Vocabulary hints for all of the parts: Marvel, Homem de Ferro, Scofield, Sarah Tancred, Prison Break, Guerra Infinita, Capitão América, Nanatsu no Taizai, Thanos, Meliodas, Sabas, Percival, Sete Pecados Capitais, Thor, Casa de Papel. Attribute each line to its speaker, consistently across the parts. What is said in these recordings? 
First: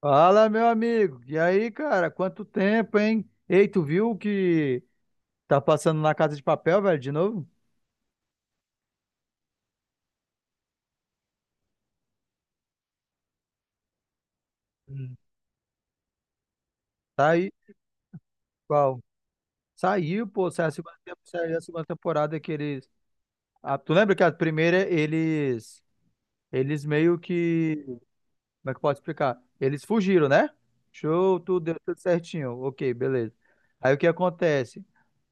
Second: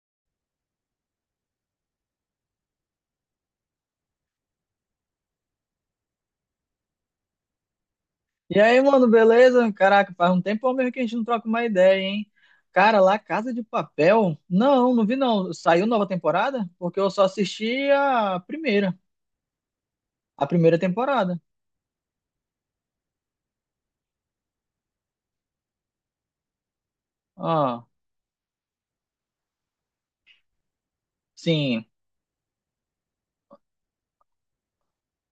Speaker 1: Fala, meu amigo. E aí, cara? Quanto tempo, hein? Ei, tu viu o que tá passando na Casa de Papel, velho, de novo?
Speaker 2: E aí, mano, beleza? Caraca, faz um tempão mesmo que a gente não troca uma ideia, hein? Cara, lá Casa de Papel? Não, não vi
Speaker 1: Hum.
Speaker 2: não. Saiu nova temporada? Porque eu só
Speaker 1: Tá aí,
Speaker 2: assisti
Speaker 1: qual? Saiu,
Speaker 2: a
Speaker 1: pô, saiu a
Speaker 2: primeira
Speaker 1: segunda,
Speaker 2: temporada.
Speaker 1: saiu a segunda temporada que eles... Ah, tu lembra que a primeira eles... Eles meio que...
Speaker 2: Ah,
Speaker 1: Como é que eu posso explicar? Eles fugiram, né? Show, tudo deu
Speaker 2: sim.
Speaker 1: tudo certinho. Ok, beleza. Aí o que acontece?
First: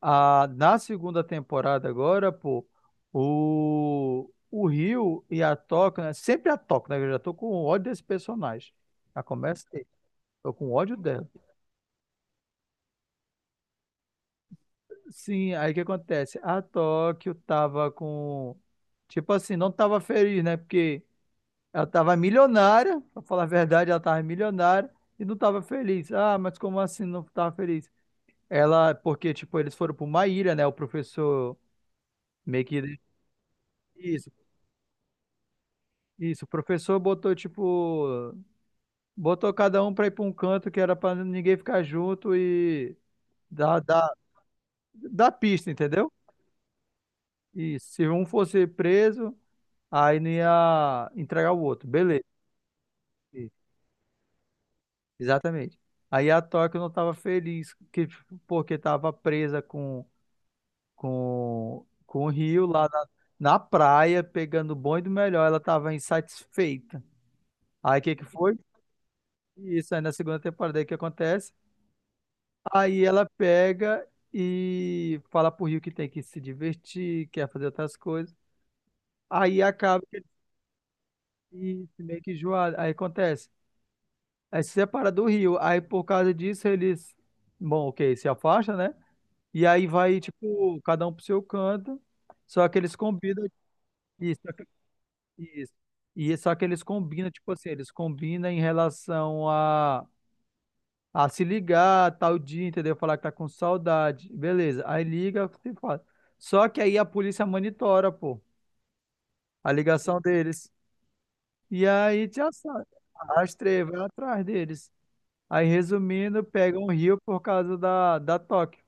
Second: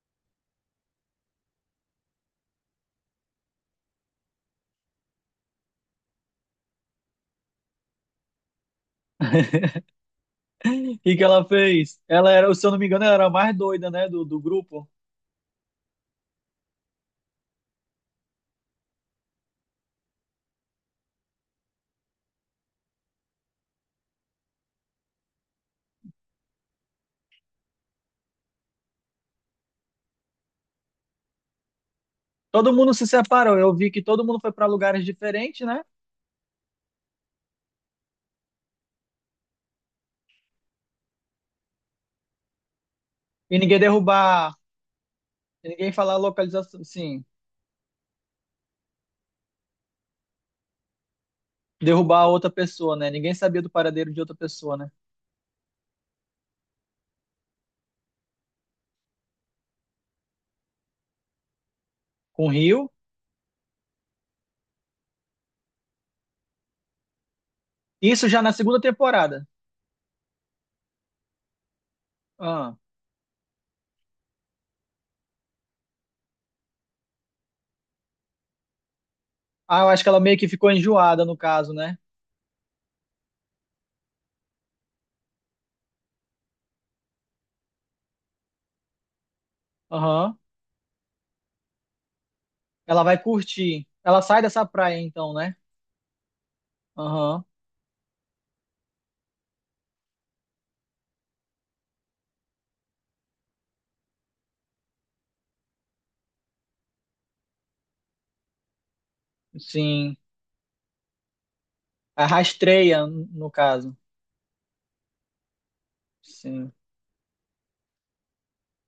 Speaker 1: A, na segunda temporada agora, pô, o Rio e a Toca, né? Sempre a Toca, né? Eu já tô com ódio desse personagem. Já começa aí. Tô com ódio
Speaker 2: O que que
Speaker 1: dela.
Speaker 2: ela fez? Ela era, se eu não me engano, ela era a mais doida, né, do grupo.
Speaker 1: Sim, aí o que acontece? A Tóquio tava com. Tipo assim, não tava feliz, né? Porque ela tava milionária, pra falar a verdade, ela tava milionária e não tava feliz. Ah, mas como assim não tava feliz? Ela, porque, tipo, eles foram pra uma ilha, né? O professor meio
Speaker 2: Todo mundo
Speaker 1: que.
Speaker 2: se separou. Eu vi que todo
Speaker 1: Isso,
Speaker 2: mundo foi pra lugares diferentes, né?
Speaker 1: Isso, o professor botou, tipo, botou cada um pra ir pra um canto que era pra ninguém ficar junto e
Speaker 2: E
Speaker 1: dar,
Speaker 2: ninguém
Speaker 1: dar,
Speaker 2: derrubar,
Speaker 1: dar pista,
Speaker 2: e ninguém
Speaker 1: entendeu?
Speaker 2: falar a localização, sim,
Speaker 1: Isso, se um fosse preso, aí não ia entregar o outro,
Speaker 2: derrubar
Speaker 1: beleza.
Speaker 2: a outra pessoa, né? Ninguém sabia
Speaker 1: Isso,
Speaker 2: do paradeiro de outra pessoa, né?
Speaker 1: exatamente. Aí a Tóquio não tava feliz que, porque tava presa com, com o
Speaker 2: Com o
Speaker 1: Rio
Speaker 2: Rio.
Speaker 1: lá na, na praia, pegando o bom e do melhor, ela tava insatisfeita. Aí o que que
Speaker 2: Isso já na
Speaker 1: foi?
Speaker 2: segunda temporada.
Speaker 1: Isso, aí na segunda temporada, aí o que acontece?
Speaker 2: Ah.
Speaker 1: Aí ela pega e fala pro Rio que tem que se divertir, quer fazer outras coisas. Aí
Speaker 2: Ah, eu
Speaker 1: acaba
Speaker 2: acho que ela
Speaker 1: que
Speaker 2: meio que ficou enjoada no caso,
Speaker 1: ele
Speaker 2: né?
Speaker 1: se meio que enjoado. Aí acontece. Aí se separa do Rio. Aí por causa disso eles, bom, ok, se afasta, né? E aí vai,
Speaker 2: Aham.
Speaker 1: tipo, cada um pro seu canto. Só que eles
Speaker 2: Ela vai
Speaker 1: combinam
Speaker 2: curtir. Ela
Speaker 1: isso.
Speaker 2: sai dessa praia então, né?
Speaker 1: Isso. E só que eles combinam,
Speaker 2: Aham.
Speaker 1: tipo assim, eles combinam em relação a se ligar tal dia, entendeu? Falar que tá com saudade. Beleza. Aí liga e fala. Só que aí a polícia monitora, pô, a
Speaker 2: Sim.
Speaker 1: ligação deles. E
Speaker 2: A
Speaker 1: aí já sabe.
Speaker 2: rastreia, no
Speaker 1: Rastreia,
Speaker 2: caso.
Speaker 1: vai atrás deles. Aí, resumindo,
Speaker 2: Sim.
Speaker 1: pega um rio por causa da, da toque.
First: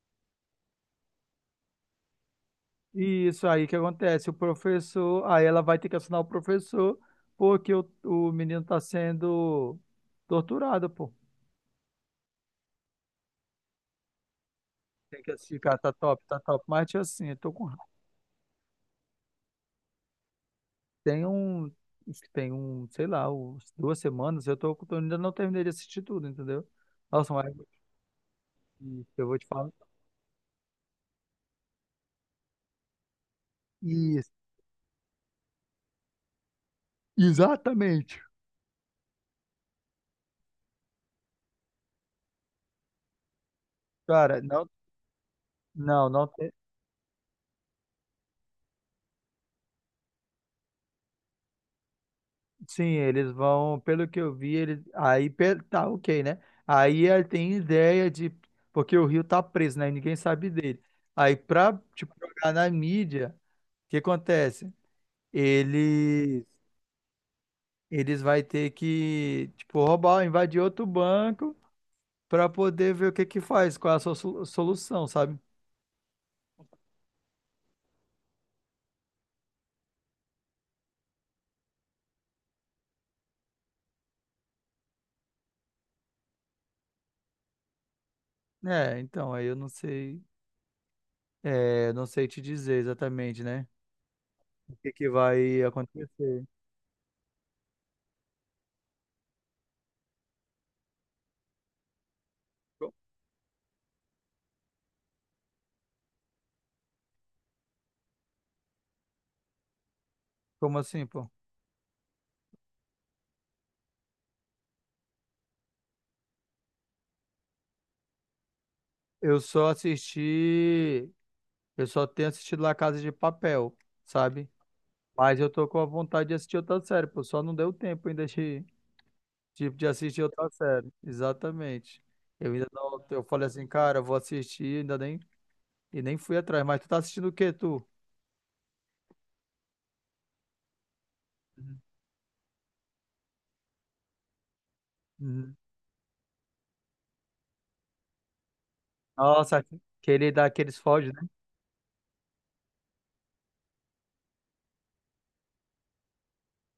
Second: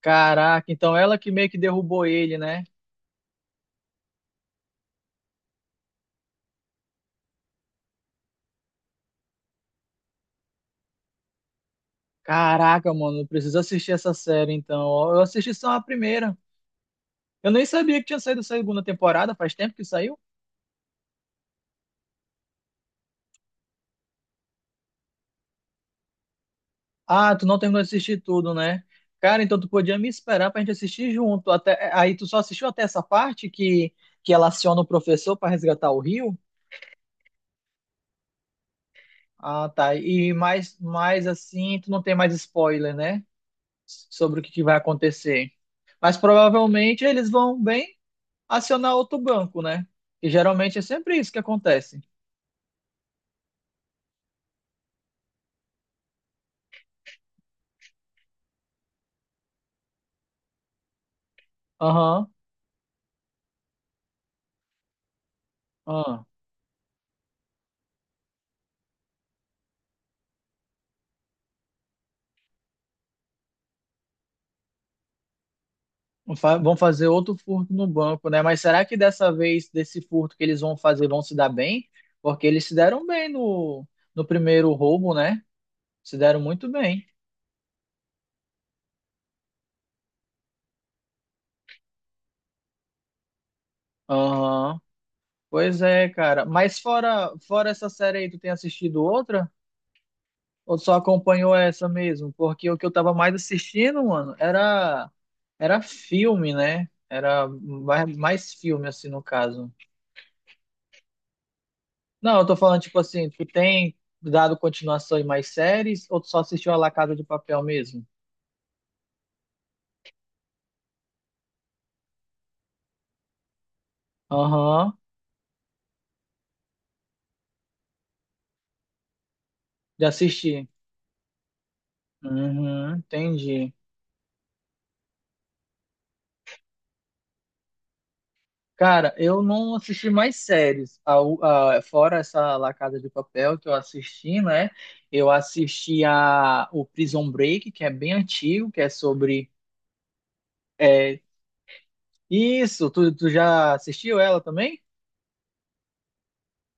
Speaker 2: Caraca, então ela que meio que derrubou ele, né?
Speaker 1: E isso aí que acontece. O professor, aí ela vai ter que assinar o professor, porque o menino tá sendo torturado, pô.
Speaker 2: Caraca, mano, eu preciso assistir essa série então. Eu
Speaker 1: Tem que
Speaker 2: assisti
Speaker 1: assistir,
Speaker 2: só
Speaker 1: cara,
Speaker 2: a
Speaker 1: tá top,
Speaker 2: primeira.
Speaker 1: tá top. Mas, tia, assim, eu
Speaker 2: Eu
Speaker 1: tô
Speaker 2: nem
Speaker 1: com
Speaker 2: sabia que tinha saído a segunda temporada, faz tempo que saiu.
Speaker 1: Tem um, tem um, sei lá, uns duas semanas, eu tô, eu ainda não terminei de assistir tudo, entendeu? Nossa,
Speaker 2: Ah, tu
Speaker 1: mas
Speaker 2: não terminou de assistir tudo, né?
Speaker 1: eu vou
Speaker 2: Cara,
Speaker 1: te
Speaker 2: então tu
Speaker 1: falar.
Speaker 2: podia me esperar pra gente assistir junto. Até, é, aí tu só assistiu até essa parte
Speaker 1: Isso,
Speaker 2: que ela aciona o professor pra resgatar o Rio?
Speaker 1: exatamente.
Speaker 2: Ah, tá. E mais assim, tu não tem mais spoiler, né? Sobre
Speaker 1: Cara,
Speaker 2: o que, que
Speaker 1: não,
Speaker 2: vai acontecer.
Speaker 1: não,
Speaker 2: Mas
Speaker 1: não tem.
Speaker 2: provavelmente eles vão bem acionar outro banco, né? E geralmente é sempre isso que acontece.
Speaker 1: Sim, eles vão, pelo que eu vi, eles, tá ok, né? Aí ele tem ideia de, porque o Rio tá preso, né? Ninguém sabe dele. Aí pra, tipo,
Speaker 2: Aham.
Speaker 1: jogar na mídia, o que acontece?
Speaker 2: Aham.
Speaker 1: Eles, eles vai ter que, tipo, roubar, invadir outro banco para poder ver o que que faz, qual é a sua solução, sabe?
Speaker 2: Vão fazer outro furto no banco, né? Mas será que dessa vez, desse furto que eles vão fazer, vão se dar bem? Porque eles se deram bem no primeiro roubo, né? Se deram muito bem.
Speaker 1: É, então, aí eu não sei, é, não sei te dizer exatamente, né? O
Speaker 2: Aham.
Speaker 1: que que vai
Speaker 2: Pois é,
Speaker 1: acontecer.
Speaker 2: cara. Mas fora essa série aí, tu tem assistido outra? Ou só acompanhou essa mesmo? Porque o que eu
Speaker 1: Co-
Speaker 2: tava mais assistindo, mano, era, era filme, né? Era mais filme, assim, no caso.
Speaker 1: Como assim, pô?
Speaker 2: Não, eu tô falando, tipo assim, tu tem dado continuação em mais séries ou tu só assistiu a La Casa de Papel mesmo?
Speaker 1: Eu só assisti, eu só tenho assistido La Casa de Papel, sabe?
Speaker 2: Aham,
Speaker 1: Mas eu tô com a vontade de assistir outra série, pô, só não deu tempo ainda de,
Speaker 2: já
Speaker 1: assistir outra
Speaker 2: assisti.
Speaker 1: série. Exatamente. Eu ainda
Speaker 2: Uhum,
Speaker 1: não, eu falei assim,
Speaker 2: entendi.
Speaker 1: cara, eu vou assistir, ainda nem, e nem fui atrás. Mas tu tá assistindo o quê, tu?
Speaker 2: Cara, eu não assisti mais séries. Fora essa La Casa de Papel que eu assisti, né? Eu
Speaker 1: Uhum.
Speaker 2: assisti a, o Prison Break, que é bem antigo, que é sobre.
Speaker 1: Nossa, que ele dá aqueles foge, né?
Speaker 2: É, isso, tu já assistiu ela também?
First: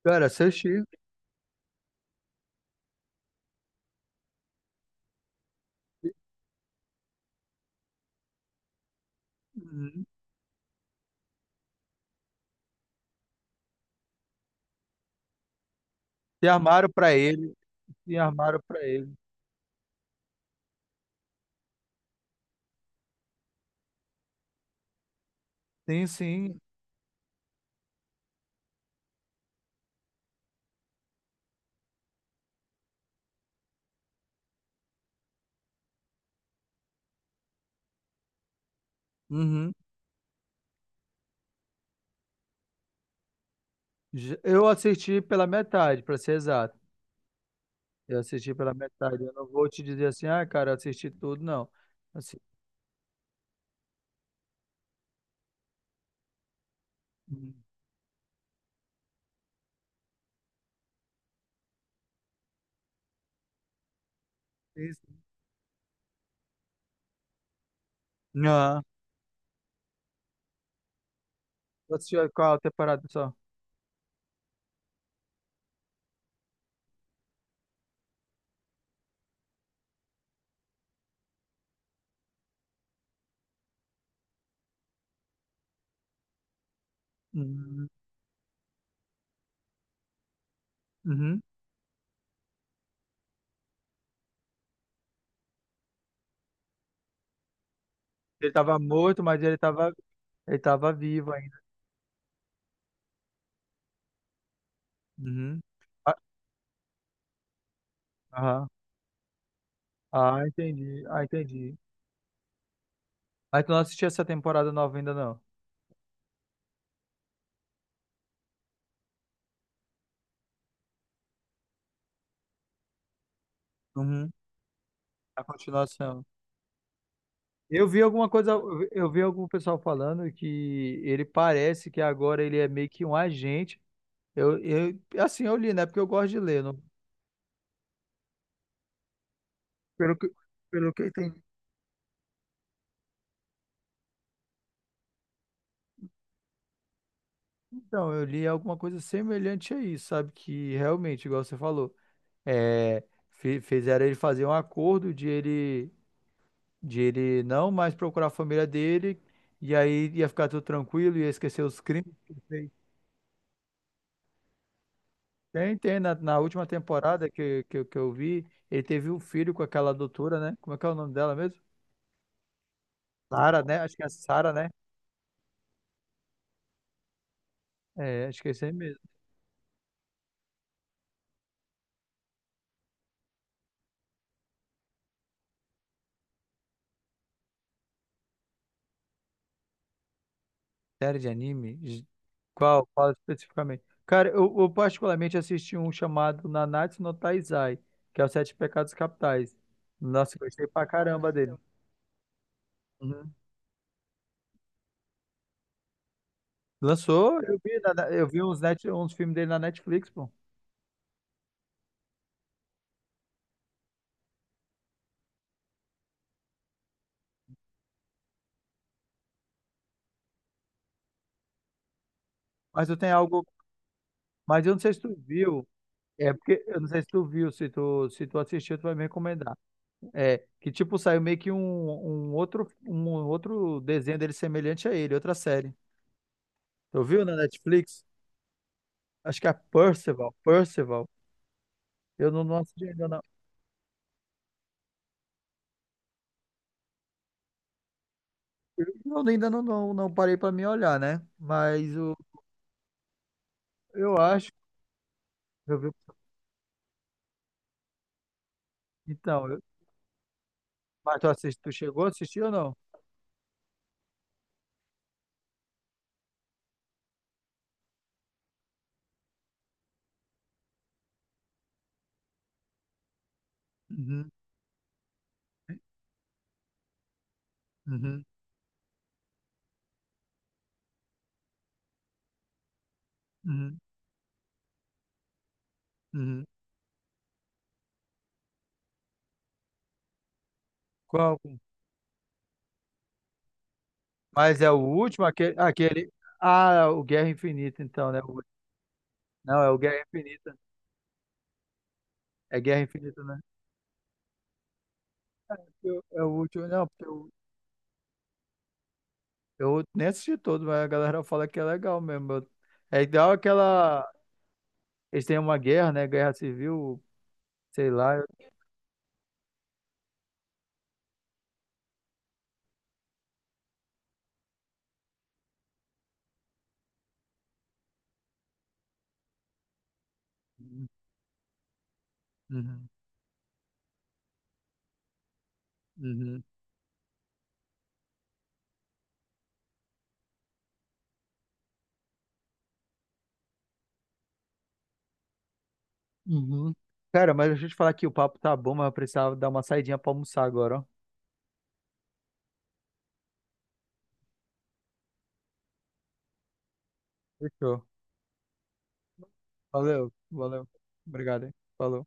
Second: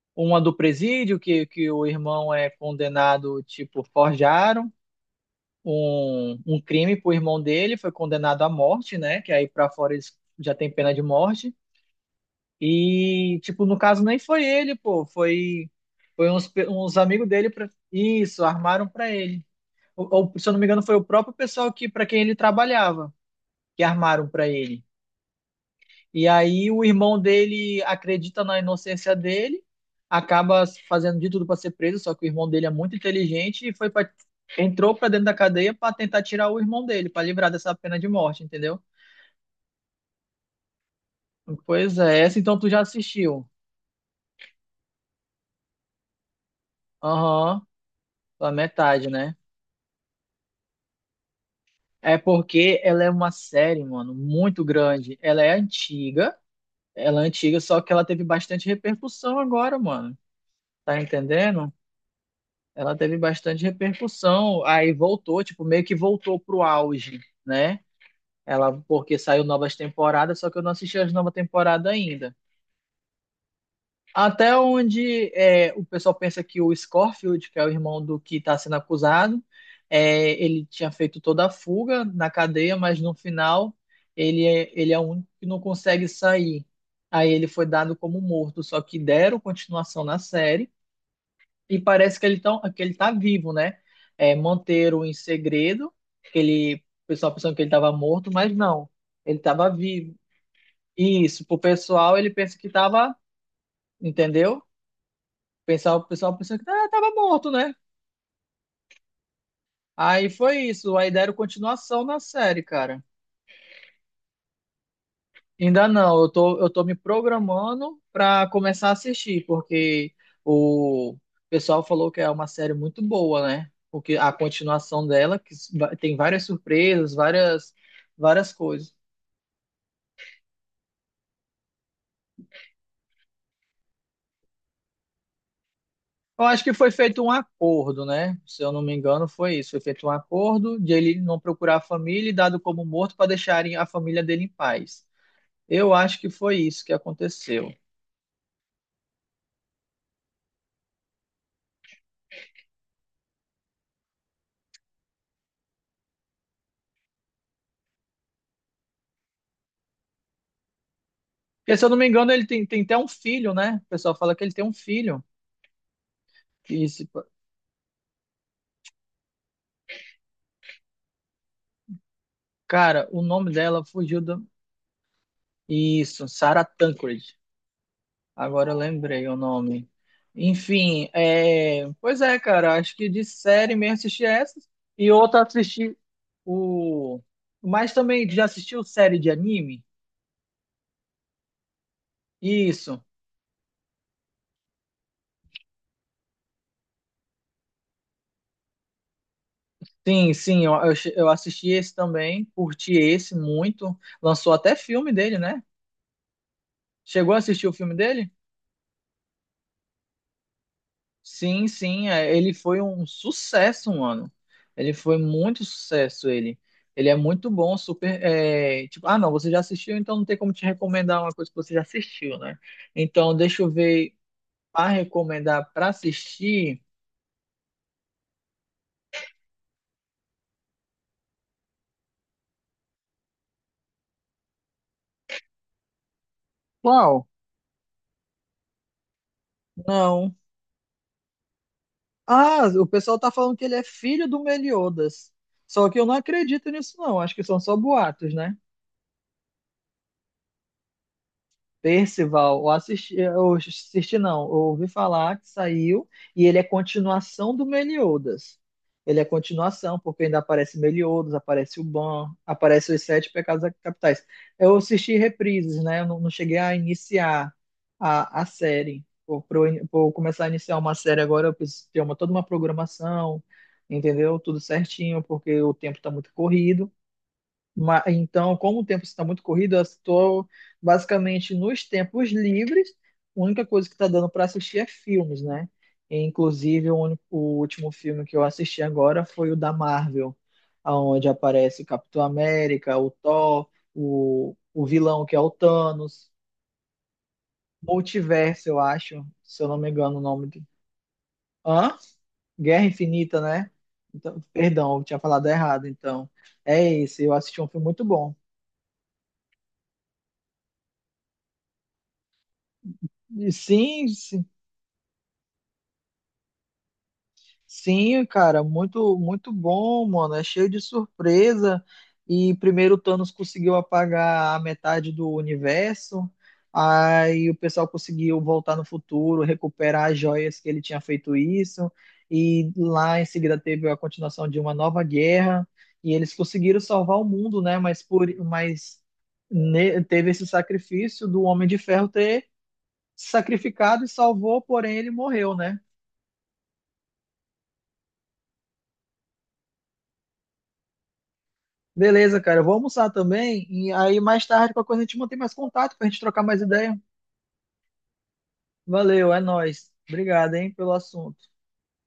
Speaker 1: Cara,
Speaker 2: Uma
Speaker 1: seu
Speaker 2: do
Speaker 1: Chico.
Speaker 2: presídio, que o irmão é condenado, tipo, forjaram. Um crime pro irmão dele, foi condenado à morte, né? Que aí pra fora
Speaker 1: Uhum.
Speaker 2: eles já tem pena de morte. E, tipo, no caso nem foi ele, pô, foi, foi
Speaker 1: Se
Speaker 2: uns,
Speaker 1: armaram
Speaker 2: uns
Speaker 1: pra
Speaker 2: amigos dele,
Speaker 1: ele.
Speaker 2: pra,
Speaker 1: Se
Speaker 2: isso,
Speaker 1: armaram pra
Speaker 2: armaram pra
Speaker 1: ele.
Speaker 2: ele. Se eu não me engano, foi o próprio pessoal que, pra quem ele trabalhava, que armaram pra ele.
Speaker 1: Sim,
Speaker 2: E
Speaker 1: sim.
Speaker 2: aí o irmão dele acredita na inocência dele, acaba fazendo de tudo para ser preso, só que o irmão dele é muito inteligente e foi pra, entrou para dentro da cadeia para tentar tirar o irmão dele, para livrar dessa pena de morte, entendeu?
Speaker 1: Uhum.
Speaker 2: Pois é, essa então tu já assistiu.
Speaker 1: Eu assisti pela metade, pra ser exato.
Speaker 2: Aham,
Speaker 1: Eu
Speaker 2: a
Speaker 1: assisti pela
Speaker 2: metade,
Speaker 1: metade. Eu
Speaker 2: né?
Speaker 1: não vou te dizer assim, ah, cara, eu assisti tudo, não.
Speaker 2: É
Speaker 1: Assim,
Speaker 2: porque ela é uma série, mano, muito grande. Ela é
Speaker 1: hum,
Speaker 2: antiga, só que ela teve bastante repercussão agora, mano. Tá entendendo? Ela teve bastante repercussão, aí
Speaker 1: isso.
Speaker 2: voltou, tipo, meio que voltou pro auge, né? Ela,
Speaker 1: Não.
Speaker 2: porque saiu novas temporadas, só que eu não assisti as novas temporadas
Speaker 1: Eu assisti
Speaker 2: ainda.
Speaker 1: qual temporada só?
Speaker 2: Até onde é, o pessoal pensa que o Scorfield, que é o irmão do que está sendo acusado, é, ele tinha feito toda a fuga na cadeia, mas no final ele é o único que não consegue sair. Aí ele foi
Speaker 1: Uhum.
Speaker 2: dado como morto, só que deram continuação na série
Speaker 1: Uhum.
Speaker 2: e parece que ele, tão, que ele tá vivo, né? É, manteram em segredo, que ele, o pessoal pensando que ele estava morto,
Speaker 1: Ele
Speaker 2: mas
Speaker 1: tava
Speaker 2: não,
Speaker 1: morto,
Speaker 2: ele
Speaker 1: mas
Speaker 2: estava vivo.
Speaker 1: ele tava
Speaker 2: E
Speaker 1: vivo
Speaker 2: isso,
Speaker 1: ainda.
Speaker 2: pro pessoal, ele pensa que estava, entendeu?
Speaker 1: Uhum.
Speaker 2: Pensava, o
Speaker 1: Ah,
Speaker 2: pessoal pensando que estava morto, né?
Speaker 1: aham.
Speaker 2: Aí
Speaker 1: Ah,
Speaker 2: foi isso,
Speaker 1: entendi.
Speaker 2: aí
Speaker 1: Ah,
Speaker 2: deram
Speaker 1: entendi.
Speaker 2: continuação na série, cara.
Speaker 1: Mas tu não assistiu essa temporada nova ainda, não?
Speaker 2: Ainda não, eu tô me programando para começar a assistir, porque o pessoal falou que é uma série muito boa, né? Porque
Speaker 1: Uhum.
Speaker 2: a continuação dela
Speaker 1: A
Speaker 2: tem
Speaker 1: continuação.
Speaker 2: várias surpresas, várias,
Speaker 1: Eu vi alguma coisa,
Speaker 2: várias
Speaker 1: eu vi
Speaker 2: coisas.
Speaker 1: eu vi algum pessoal falando que ele parece que agora ele é meio que um agente. Eu, assim, eu li, né? Porque eu gosto de
Speaker 2: Eu acho
Speaker 1: ler.
Speaker 2: que
Speaker 1: Não,
Speaker 2: foi feito um acordo, né? Se eu não me engano, foi isso. Foi feito um
Speaker 1: pelo que,
Speaker 2: acordo
Speaker 1: pelo
Speaker 2: de
Speaker 1: que eu
Speaker 2: ele não
Speaker 1: entendi.
Speaker 2: procurar a família e dado como morto para deixarem a família dele em paz. Eu acho que foi isso que aconteceu.
Speaker 1: Então, eu li alguma coisa semelhante a isso, sabe? Que realmente, igual você falou, é, fizeram ele fazer um acordo de ele não mais procurar a família dele, e aí ia ficar tudo tranquilo, ia esquecer
Speaker 2: Porque,
Speaker 1: os
Speaker 2: se eu não me
Speaker 1: crimes.
Speaker 2: engano, tem até um filho, né? O pessoal fala que ele tem um filho.
Speaker 1: Tem, tem. Na, na última temporada que, eu vi, ele teve um filho com aquela doutora, né? Como é que é o nome dela mesmo?
Speaker 2: Cara, o nome
Speaker 1: Sara, né?
Speaker 2: dela
Speaker 1: Acho que é
Speaker 2: fugiu do.
Speaker 1: Sara, né?
Speaker 2: Isso, Sarah Tancred.
Speaker 1: É, acho que é isso aí
Speaker 2: Agora eu
Speaker 1: mesmo.
Speaker 2: lembrei o nome. Enfim, é... pois é, cara. Acho que de série mesmo assisti essa. E outra assisti o. Mas também já assistiu série de anime?
Speaker 1: Série de anime? Qual?
Speaker 2: Isso.
Speaker 1: Qual especificamente? Cara, eu particularmente assisti um chamado Nanatsu no Taizai, que é os Sete Pecados Capitais.
Speaker 2: Sim,
Speaker 1: Nossa, eu
Speaker 2: sim,
Speaker 1: gostei pra
Speaker 2: eu
Speaker 1: caramba dele.
Speaker 2: assisti esse também. Curti
Speaker 1: Uhum.
Speaker 2: esse muito. Lançou até filme dele, né? Chegou a
Speaker 1: Lançou, eu
Speaker 2: assistir o
Speaker 1: vi,
Speaker 2: filme
Speaker 1: eu
Speaker 2: dele?
Speaker 1: vi uns, net, uns filmes dele na Netflix, pô.
Speaker 2: Sim, sim, é, ele foi um sucesso, mano. Ele foi muito sucesso, ele. Ele é muito bom, super. É, tipo, ah, não, você já assistiu, então não tem como te recomendar uma coisa que você já assistiu, né?
Speaker 1: Mas eu tenho
Speaker 2: Então,
Speaker 1: algo.
Speaker 2: deixa eu ver
Speaker 1: Mas eu não
Speaker 2: para
Speaker 1: sei se tu viu.
Speaker 2: recomendar para
Speaker 1: É porque eu
Speaker 2: assistir.
Speaker 1: não sei se tu viu, se tu assistiu, tu vai me recomendar. É que tipo saiu meio que um, um outro desenho dele semelhante a ele, outra série. Tu viu
Speaker 2: Qual?
Speaker 1: na Netflix? Acho que é Percival,
Speaker 2: Não.
Speaker 1: Percival. Eu não, não
Speaker 2: Ah,
Speaker 1: assisti
Speaker 2: o
Speaker 1: ainda
Speaker 2: pessoal
Speaker 1: não.
Speaker 2: tá falando que ele é filho do Meliodas. Só que eu não acredito nisso, não. Acho que são só boatos, né?
Speaker 1: Eu ainda não, não parei pra me olhar, né? Mas o,
Speaker 2: Percival, eu
Speaker 1: eu
Speaker 2: assisti não, eu
Speaker 1: acho,
Speaker 2: ouvi falar que
Speaker 1: eu vi,
Speaker 2: saiu e ele é continuação do Meliodas. Ele é
Speaker 1: então,
Speaker 2: continuação, porque ainda aparece
Speaker 1: mas tu
Speaker 2: Meliodas,
Speaker 1: assisti, tu
Speaker 2: aparece o
Speaker 1: chegou a
Speaker 2: Ban,
Speaker 1: assistir ou não?
Speaker 2: aparece os Sete Pecados Capitais. Eu assisti reprises, né? Eu não, Não cheguei a iniciar a série. Por começar a iniciar uma série agora, eu preciso ter uma, toda uma programação,
Speaker 1: Uhum,
Speaker 2: entendeu? Tudo certinho, porque o tempo está muito corrido.
Speaker 1: uhum,
Speaker 2: Então, como o tempo está muito corrido, eu estou basicamente nos tempos livres. A única
Speaker 1: uhum,
Speaker 2: coisa que está dando para assistir é filmes, né? E,
Speaker 1: uhum.
Speaker 2: inclusive, o último filme que eu assisti agora foi o da Marvel, onde
Speaker 1: Qual?
Speaker 2: aparece o Capitão América, o Thor,
Speaker 1: Mas é o
Speaker 2: o
Speaker 1: último,
Speaker 2: vilão que é o
Speaker 1: aquele,
Speaker 2: Thanos,
Speaker 1: ah, o Guerra Infinita, então, né?
Speaker 2: Multiverso, eu acho,
Speaker 1: Não,
Speaker 2: se eu
Speaker 1: é
Speaker 2: não
Speaker 1: o
Speaker 2: me
Speaker 1: Guerra
Speaker 2: engano o nome.
Speaker 1: Infinita.
Speaker 2: De... Hã?
Speaker 1: É Guerra
Speaker 2: Guerra
Speaker 1: Infinita, né?
Speaker 2: Infinita, né? Então, perdão, eu tinha falado errado,
Speaker 1: É o
Speaker 2: então.
Speaker 1: último,
Speaker 2: É
Speaker 1: não, porque
Speaker 2: esse, eu assisti um filme muito bom.
Speaker 1: eu nem assisti todo, mas a galera fala que é legal mesmo. É igual
Speaker 2: E sim,
Speaker 1: aquela. Eles têm uma guerra, né? Guerra civil, sei lá.
Speaker 2: sim, cara, muito bom, mano. É cheio de surpresa. E primeiro o Thanos conseguiu apagar a metade do universo. Aí o pessoal conseguiu voltar no futuro, recuperar as joias que ele tinha feito isso. E
Speaker 1: Uhum,
Speaker 2: lá em seguida teve a continuação de uma nova guerra. E eles
Speaker 1: uhum,
Speaker 2: conseguiram salvar o mundo, né? Teve esse sacrifício do Homem de Ferro ter se sacrificado e salvou, porém ele morreu, né?
Speaker 1: uhum. Cara, mas deixa eu te falar que o papo tá bom, mas eu precisava dar uma saidinha pra almoçar agora, ó.
Speaker 2: Beleza, cara. Eu vou almoçar também. E aí, mais tarde, qualquer coisa, a gente mantém mais contato pra gente trocar mais ideia.
Speaker 1: Fechou.
Speaker 2: Valeu, é nóis.
Speaker 1: Valeu,
Speaker 2: Obrigado,
Speaker 1: valeu.
Speaker 2: hein, pelo assunto.
Speaker 1: Obrigado, hein? Falou.